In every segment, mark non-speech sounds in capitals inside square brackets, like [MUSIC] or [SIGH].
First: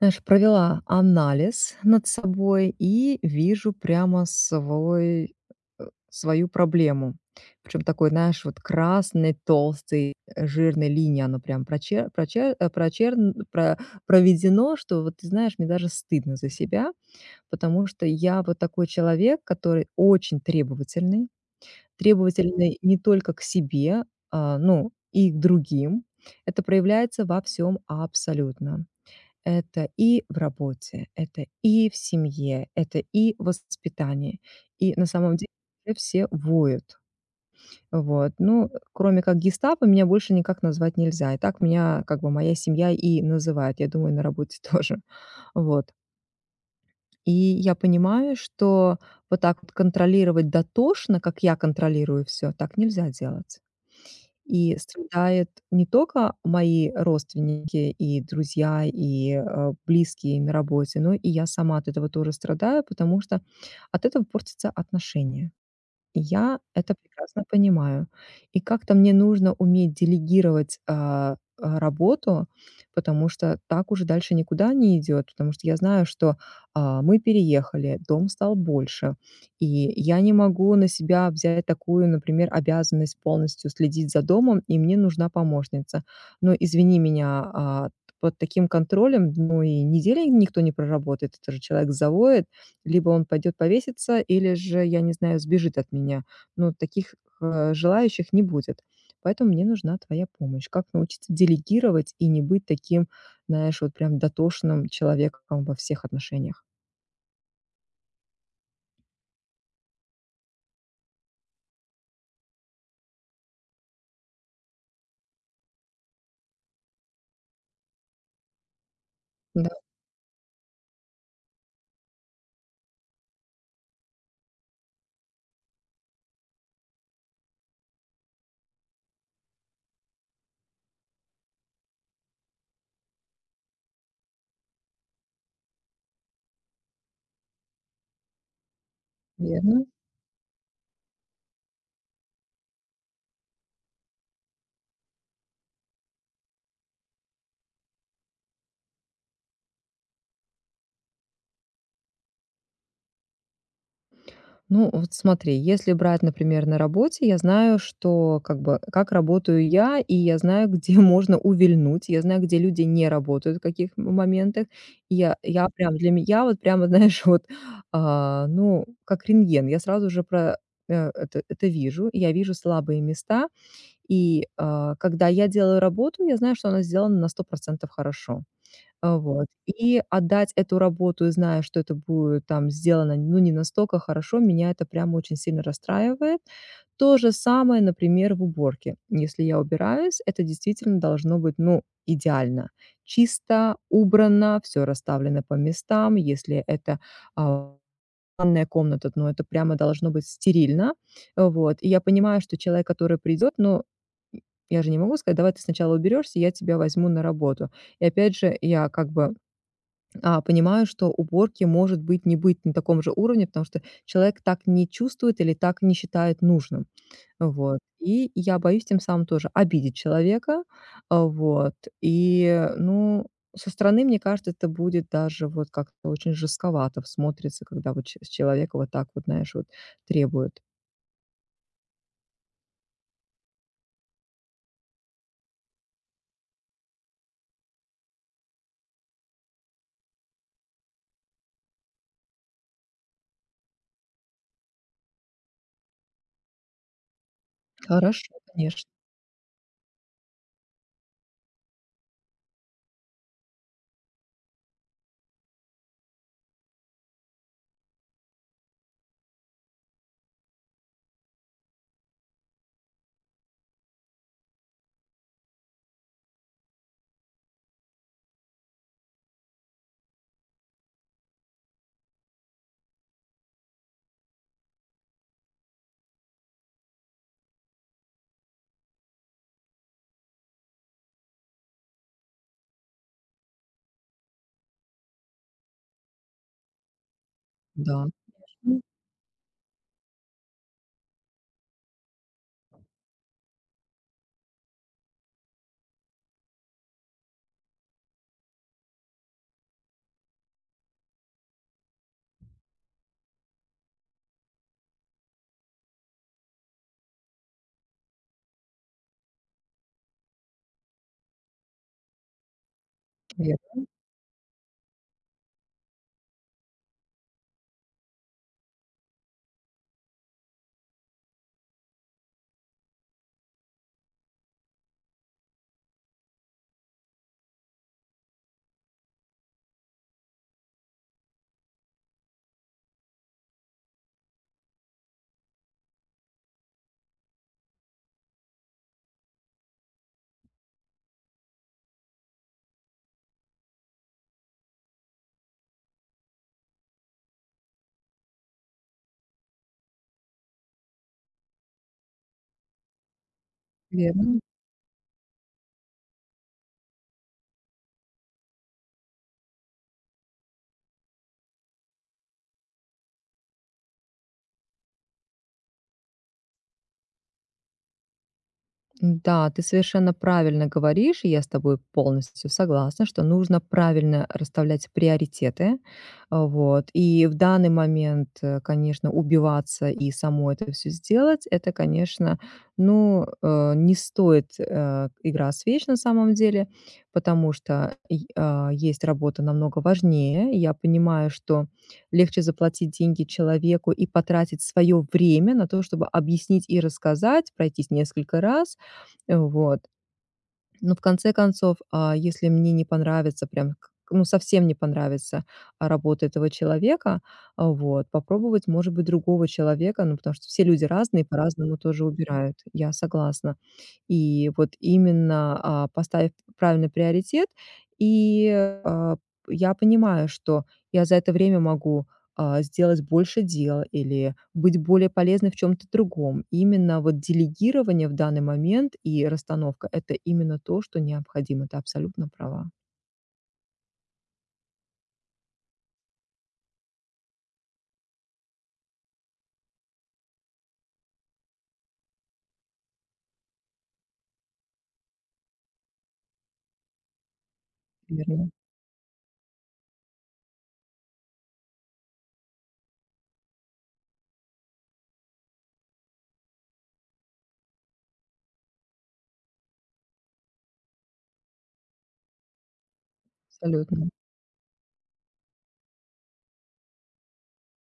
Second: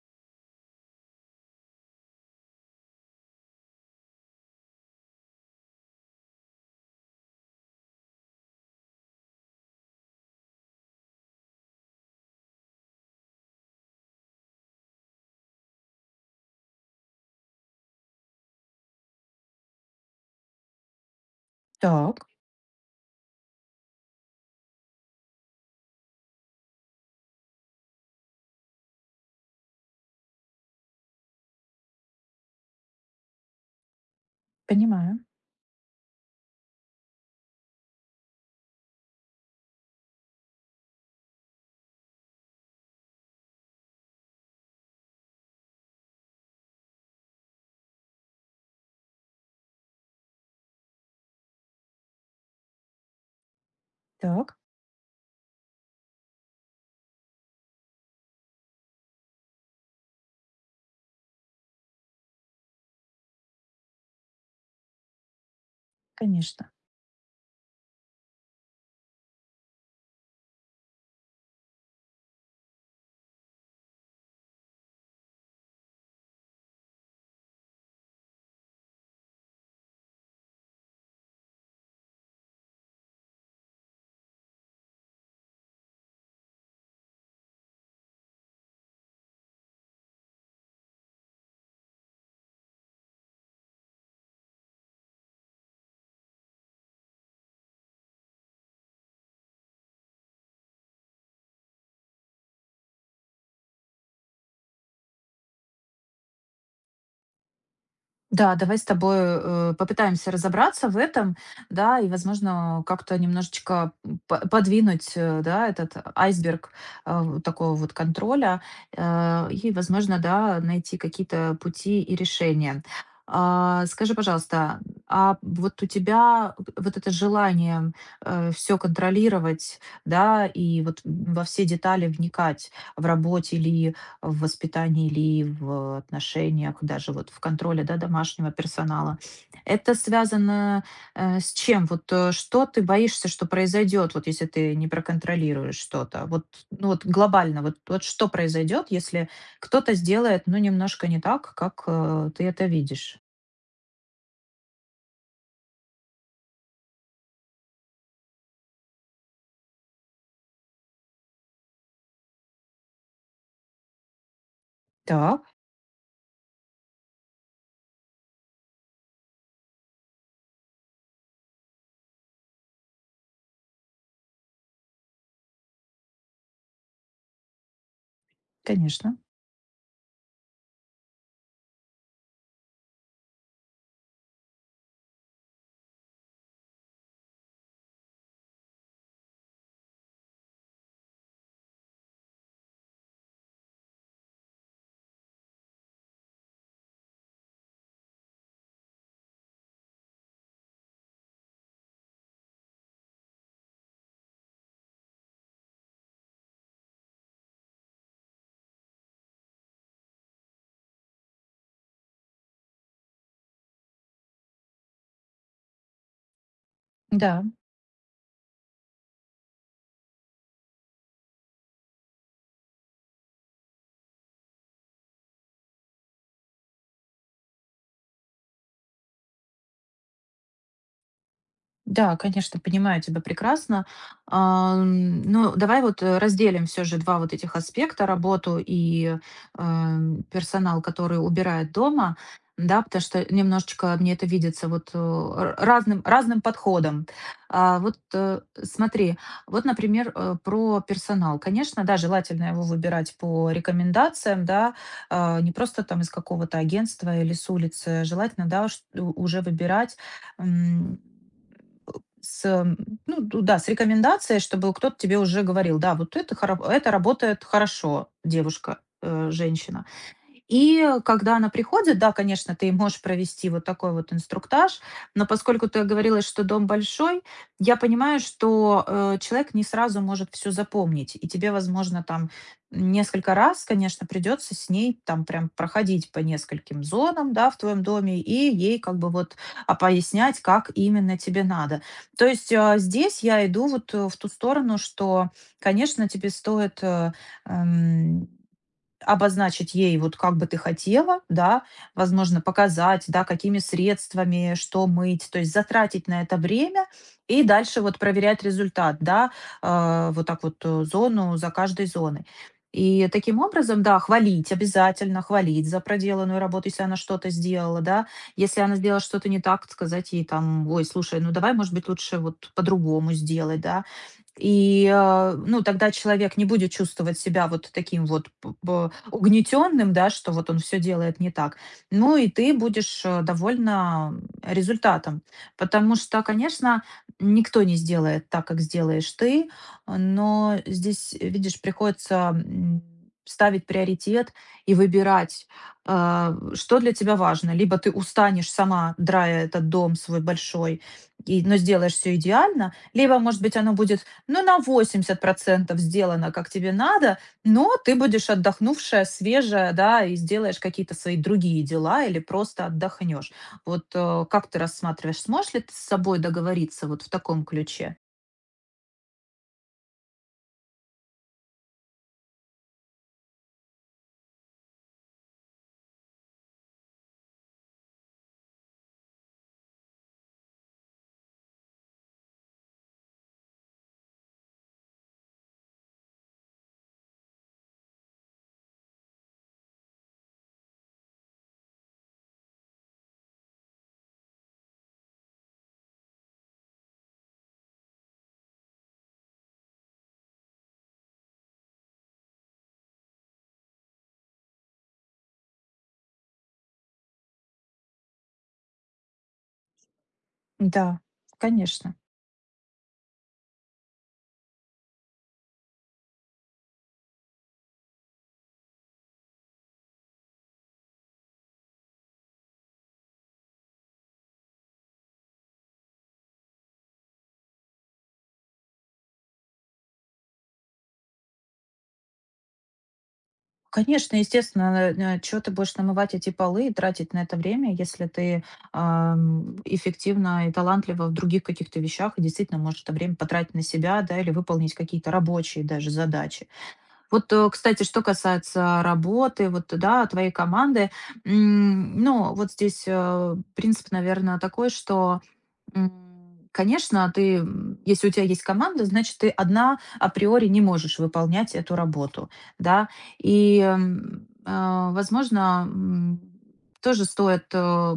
Знаешь, провела анализ над собой и вижу прямо свой, свою проблему. Причем такой, знаешь, вот красной, толстой, жирной линии оно прям прочер прочер э, прочерн про проведено, что вот, ты знаешь, мне даже стыдно за себя, потому что я вот такой человек, который очень требовательный. Так, Требовательный не только к себе, ну, и к другим. Это проявляется во всем абсолютно. Это и в работе, это и в семье, это и в воспитании. И на понимаю. самом деле уже все воют. Вот. Ну, кроме как гестапо, меня больше никак назвать нельзя. И так меня, как бы, моя семья и называет, я думаю, на работе [LAUGHS] тоже. Вот. И я понимаю, что вот так вот контролировать дотошно, как я контролирую все, так нельзя делать. Так, И страдают не только мои родственники и друзья, и близкие на работе, но и я сама от этого тоже страдаю, потому что от этого портятся отношения. Я конечно. это прекрасно понимаю. И как-то мне нужно уметь делегировать, работу, потому что так уже дальше никуда не идет. Потому что я знаю, что мы переехали, дом стал больше, и я не могу на себя взять такую, например, обязанность полностью следить за домом, и мне нужна помощница. Но извини меня, а, под таким контролем, ну, и недели никто не проработает. Это же человек завоет, либо он пойдет повеситься, или же, я не знаю, сбежит от меня. Но таких, желающих не будет. Поэтому мне нужна твоя помощь. Как научиться делегировать и не быть таким, знаешь, вот прям дотошным человеком во всех отношениях? Да, давай с тобой, попытаемся разобраться в этом, да, и, возможно, как-то немножечко, по подвинуть, да, этот айсберг, вот такого вот контроля, и, Да, возможно, да, найти какие-то пути и решения. Скажи, пожалуйста, а вот у тебя вот это желание, все контролировать, да, и вот во все детали вникать в работе или в воспитании или в отношениях, даже вот в контроле, да, домашнего персонала. верно. Это связано, с чем? Вот, что ты боишься, что произойдет, вот если ты не проконтролируешь что-то? Вот, ну, вот глобально, вот, вот что произойдет, если кто-то сделает, ну, немножко не так, как, ты это видишь? Ну, вот смотри, если брать, например, на работе, я знаю, что как бы как работаю я, и я знаю, где [LAUGHS] можно увильнуть, я знаю, где люди не работают, в каких моментах. И Я, Так, я прям для меня, вот прямо, [LAUGHS] знаешь, ну, как рентген, я сразу же это вижу, я вижу слабые места, и когда я делаю работу, я знаю, что она сделана на 100% хорошо. конечно. Вот. И отдать эту работу, зная, что это будет там сделано, ну, не настолько хорошо, меня это прямо очень сильно расстраивает. То же самое, например, в уборке. Если я убираюсь, это действительно должно быть, ну, идеально. Чисто, убрано, все расставлено по местам. Если это, а ванная комната, но это прямо должно быть стерильно. Вот. И я понимаю, что человек, который придет, ну, я же не могу сказать: "Давай ты сначала уберешься, я тебя возьму на работу". И опять же, я как бы, понимаю, что уборки может быть не быть на таком же уровне, потому что человек так не чувствует или так не считает нужным. Да. Вот. И я боюсь тем самым тоже обидеть человека. Вот. И, ну, со стороны, мне кажется, это будет даже вот как-то очень жестковато в смотрится, когда вот ч с человека вот так вот, знаешь, вот требуют. Да, конечно, понимаю тебя прекрасно. Ну, давай вот разделим все же два вот этих аспекта, работу и персонал, который убирает дома, да, потому что немножечко мне это видится вот разным, разным подходом. Вот Хорошо, конечно, смотри, вот, например, про персонал. Конечно, да, желательно его выбирать по рекомендациям, да, не просто там из какого-то агентства или с улицы. Желательно, да, уже выбирать м, с, ну ду да, с рекомендацией, чтобы кто-то тебе уже говорил: "Да, вот это хоро это работает хорошо, девушка, женщина". И, когда она приходит, да, конечно, ты можешь провести вот такой вот инструктаж, но поскольку ты говорила, что дом большой, я понимаю, что человек не сразу может все запомнить, и тебе, возможно, там несколько раз, конечно, придется с ней там прям проходить по нескольким зонам, да, в твоем да. доме, и ей Мгм. как бы вот пояснять, как именно тебе надо. То есть здесь я иду вот в ту сторону, что, конечно, тебе стоит эм, обозначить ей, вот как бы ты хотела, да, возможно, показать, да, какими средствами, что мыть, то есть затратить на это время и дальше вот проверять результат, да, вот так вот зону за каждой зоной. И таким Верно образом, да, хвалить обязательно, хвалить за проделанную работу, если она что-то сделала, да. Если она сделала что-то не так, сказать ей там, ой, слушай, ну давай, может быть, лучше вот по-другому сделать, да. И, ну, тогда человек не будет чувствовать себя вот таким вот угнетенным, да, что вот он все делает не так. Ну, и ты будешь, довольна, результатом. Потому что, конечно, никто не сделает так, как сделаешь ты, но здесь, видишь, приходится, ставить приоритет и выбирать, что для тебя важно. Либо ты устанешь сама, драя этот дом свой большой, и но сделаешь все идеально, либо, может быть, оно будет верно. ну, на 80% сделано, как тебе надо, но ты будешь отдохнувшая, свежая, да, и сделаешь какие-то свои другие дела или просто отдохнешь. Вот, как ты рассматриваешь, сможешь ли ты с собой договориться вот в таком ключе? Да, ты совершенно правильно говоришь, и я с тобой полностью согласна, что нужно правильно расставлять приоритеты. Вот. И в данный момент, конечно, убиваться и само это все сделать, это, конечно, ну, не стоит игра свеч на самом деле, потому что есть работа намного важнее. И я понимаю, что легче заплатить деньги человеку и потратить свое время на то, чтобы объяснить и рассказать, пройтись несколько раз, вот. Но в конце концов, если мне не понравится, прям, ну, совсем не понравится, работа этого человека, вот, попробовать, может быть, другого человека, ну, потому что все люди Да, разные, по-разному конечно. тоже убирают, я согласна. И вот именно, поставив правильный приоритет, и а, я понимаю, что я за это время могу сделать больше дел или быть более полезной в чем то другом. Именно вот делегирование в данный момент и расстановка- это именно то, что необходимо. Ты абсолютно права. Конечно, естественно, что ты будешь намывать эти полы и тратить на это время, если ты, эффективна и талантлива в других каких-то вещах и действительно можешь это время потратить на себя, да, или выполнить какие-то рабочие даже задачи. Вот, кстати, что Верно, касается работы, вот, да, твоей команды, ну, вот здесь, принцип, наверное, такой, что, м, конечно, ты, если у тебя есть команда, значит, ты одна априори не можешь выполнять эту работу, да. И, абсолютно возможно, тоже стоит,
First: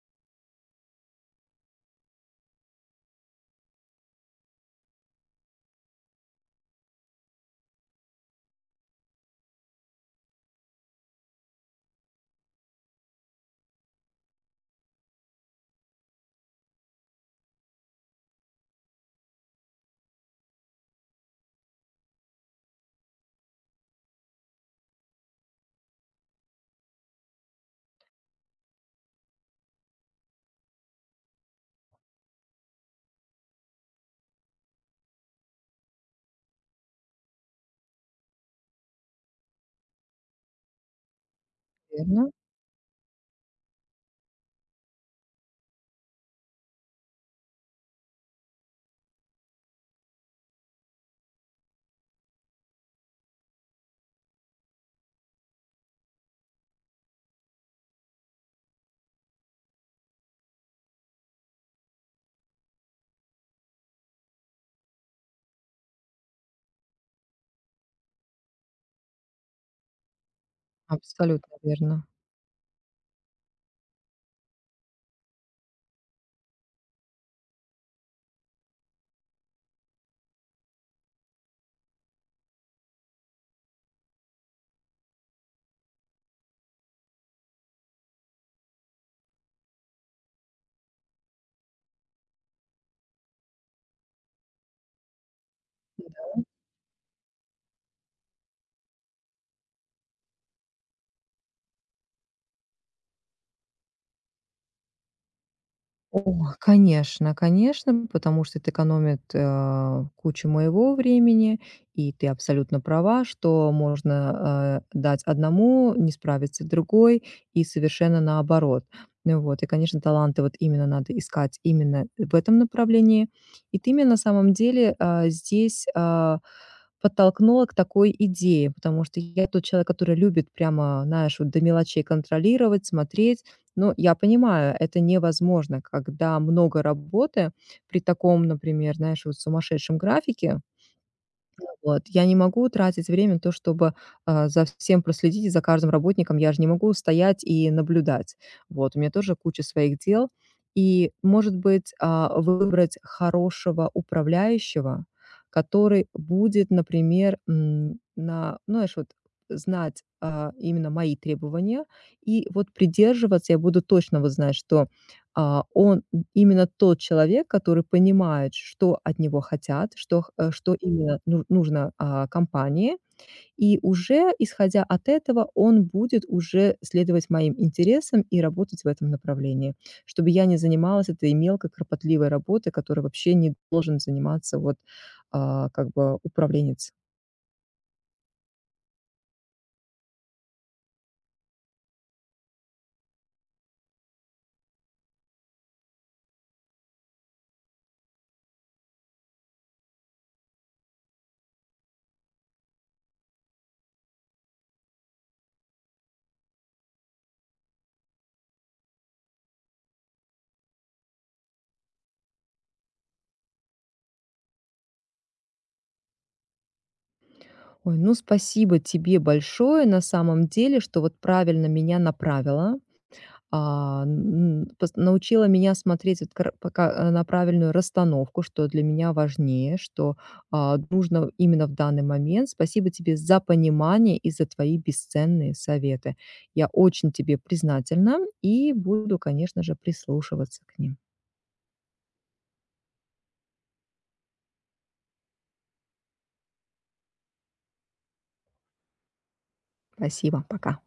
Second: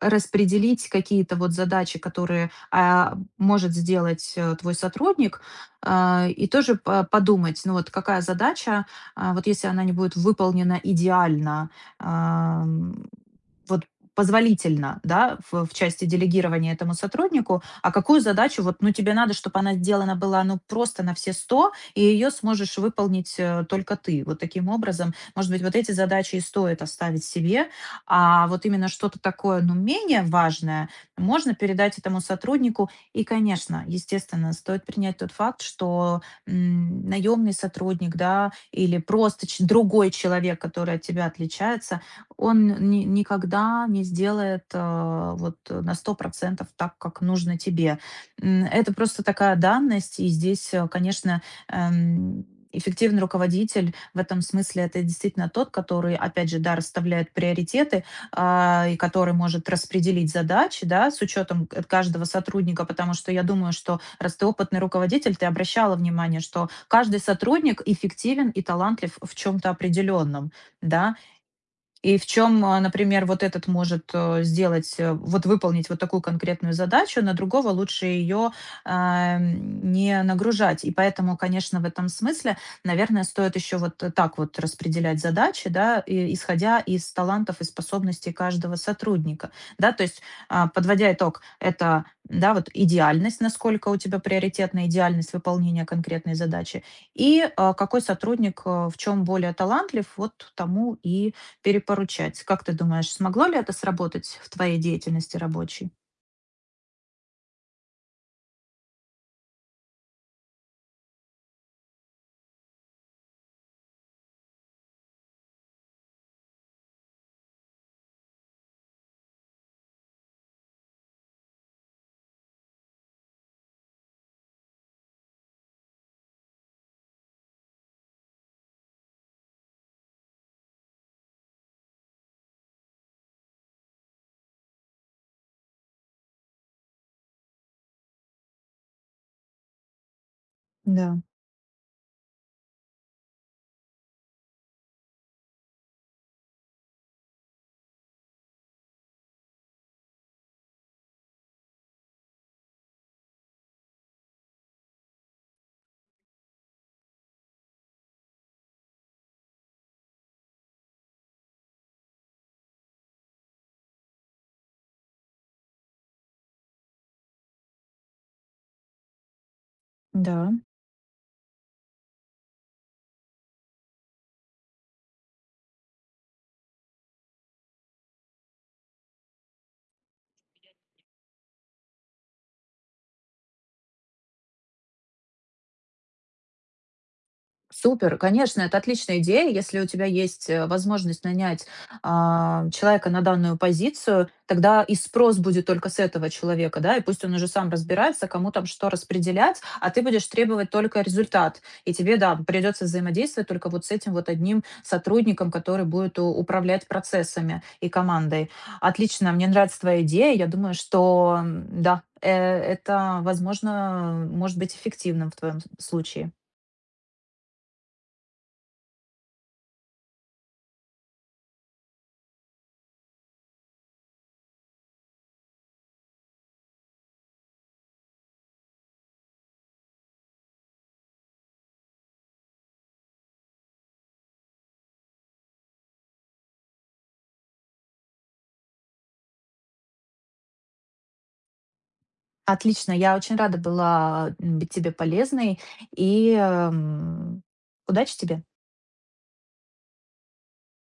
распределить какие-то вот задачи, которые, может сделать, твой сотрудник, и тоже по подумать, ну вот какая задача, вот если она не будет выполнена идеально, ам, вот позволительно, да, в части делегирования этому сотруднику, а какую задачу вот, ну тебе надо, чтобы она сделана была, ну просто на все 100, и ее сможешь выполнить только ты. Вот таким образом, может быть, вот эти задачи и стоит оставить себе, а вот именно что-то такое, ну менее важное, можно передать этому сотруднику, и, конечно, естественно, стоит принять тот факт, что наемный сотрудник, да, или просто другой человек, который от тебя отличается, верно, он никогда не сделает вот на 100% так, как нужно тебе. Это просто такая данность, и здесь, конечно, эм, эффективный руководитель в этом смысле это действительно тот, который, опять же, да, расставляет приоритеты, и который может распределить задачи, да, с учетом каждого сотрудника, потому что я думаю, что раз ты опытный руководитель, ты обращала внимание, что каждый сотрудник эффективен и талантлив в чем-то определенном, да, верно. и в чем, например, вот этот может, сделать, вот выполнить вот такую конкретную задачу, на другого лучше ее, не нагружать. И поэтому, конечно, в этом смысле, наверное, стоит еще вот так вот распределять задачи, да, и исходя из талантов и способностей каждого сотрудника. Да, то есть, подводя итог, это, да, вот идеальность, насколько у тебя приоритетна идеальность выполнения конкретной задачи, и, какой сотрудник, в чем более талантлив, вот тому и перепоручать. Как ты думаешь, смогло ли это сработать в твоей деятельности рабочей? О, конечно, конечно, потому что это экономит, кучу моего времени, и ты абсолютно права, что можно, дать одному, не справиться, другой, и совершенно наоборот. Ну вот, и, конечно, таланты вот именно надо искать именно в этом направлении. И ты меня на самом деле здесь подтолкнула к такой идее, потому что я тот человек, который любит прямо, знаешь, вот до мелочей контролировать, смотреть, ну, я понимаю, это невозможно, когда много работы при таком, например, знаешь, вот сумасшедшем графике. Да, Вот. Я не могу тратить время на то, чтобы за всем проследить, и за каждым работником. Я же не могу стоять и наблюдать. Вот. У меня тоже куча своих дел. И, может быть, выбрать хорошего управляющего, который будет, например, на ну, знаешь, знать, именно мои требования. И вот придерживаться я буду точно вот знать, что он именно тот человек, который понимает, что от него хотят, да. что именно ну нужно, компании. И уже, исходя от этого, он будет уже следовать моим интересам и работать в этом направлении, чтобы я не занималась этой мелкой кропотливой работой, которой вообще не должен заниматься вот, как бы управленец. Супер, конечно, это отличная идея. Если у тебя есть возможность нанять человека на данную позицию, тогда и спрос будет только с этого человека, да, и пусть он уже сам разбирается, кому там что распределять, а ты будешь требовать только результат. И тебе, да, придется взаимодействовать только вот с этим вот одним сотрудником, который будет управлять процессами и командой. Отлично, мне нравится твоя идея. Я думаю, что да, это, возможно, может быть эффективным в твоем случае. Ой, ну спасибо тебе большое на самом деле, что вот правильно меня направила. А, н пос научила меня смотреть на правильную расстановку, что для меня важнее, что нужно именно в данный момент. Спасибо тебе за понимание и за твои бесценные советы. Я очень тебе признательна и буду, конечно же, прислушиваться к ним. Отлично, я очень рада была, быть тебе полезной, и, удачи тебе. Спасибо, пока.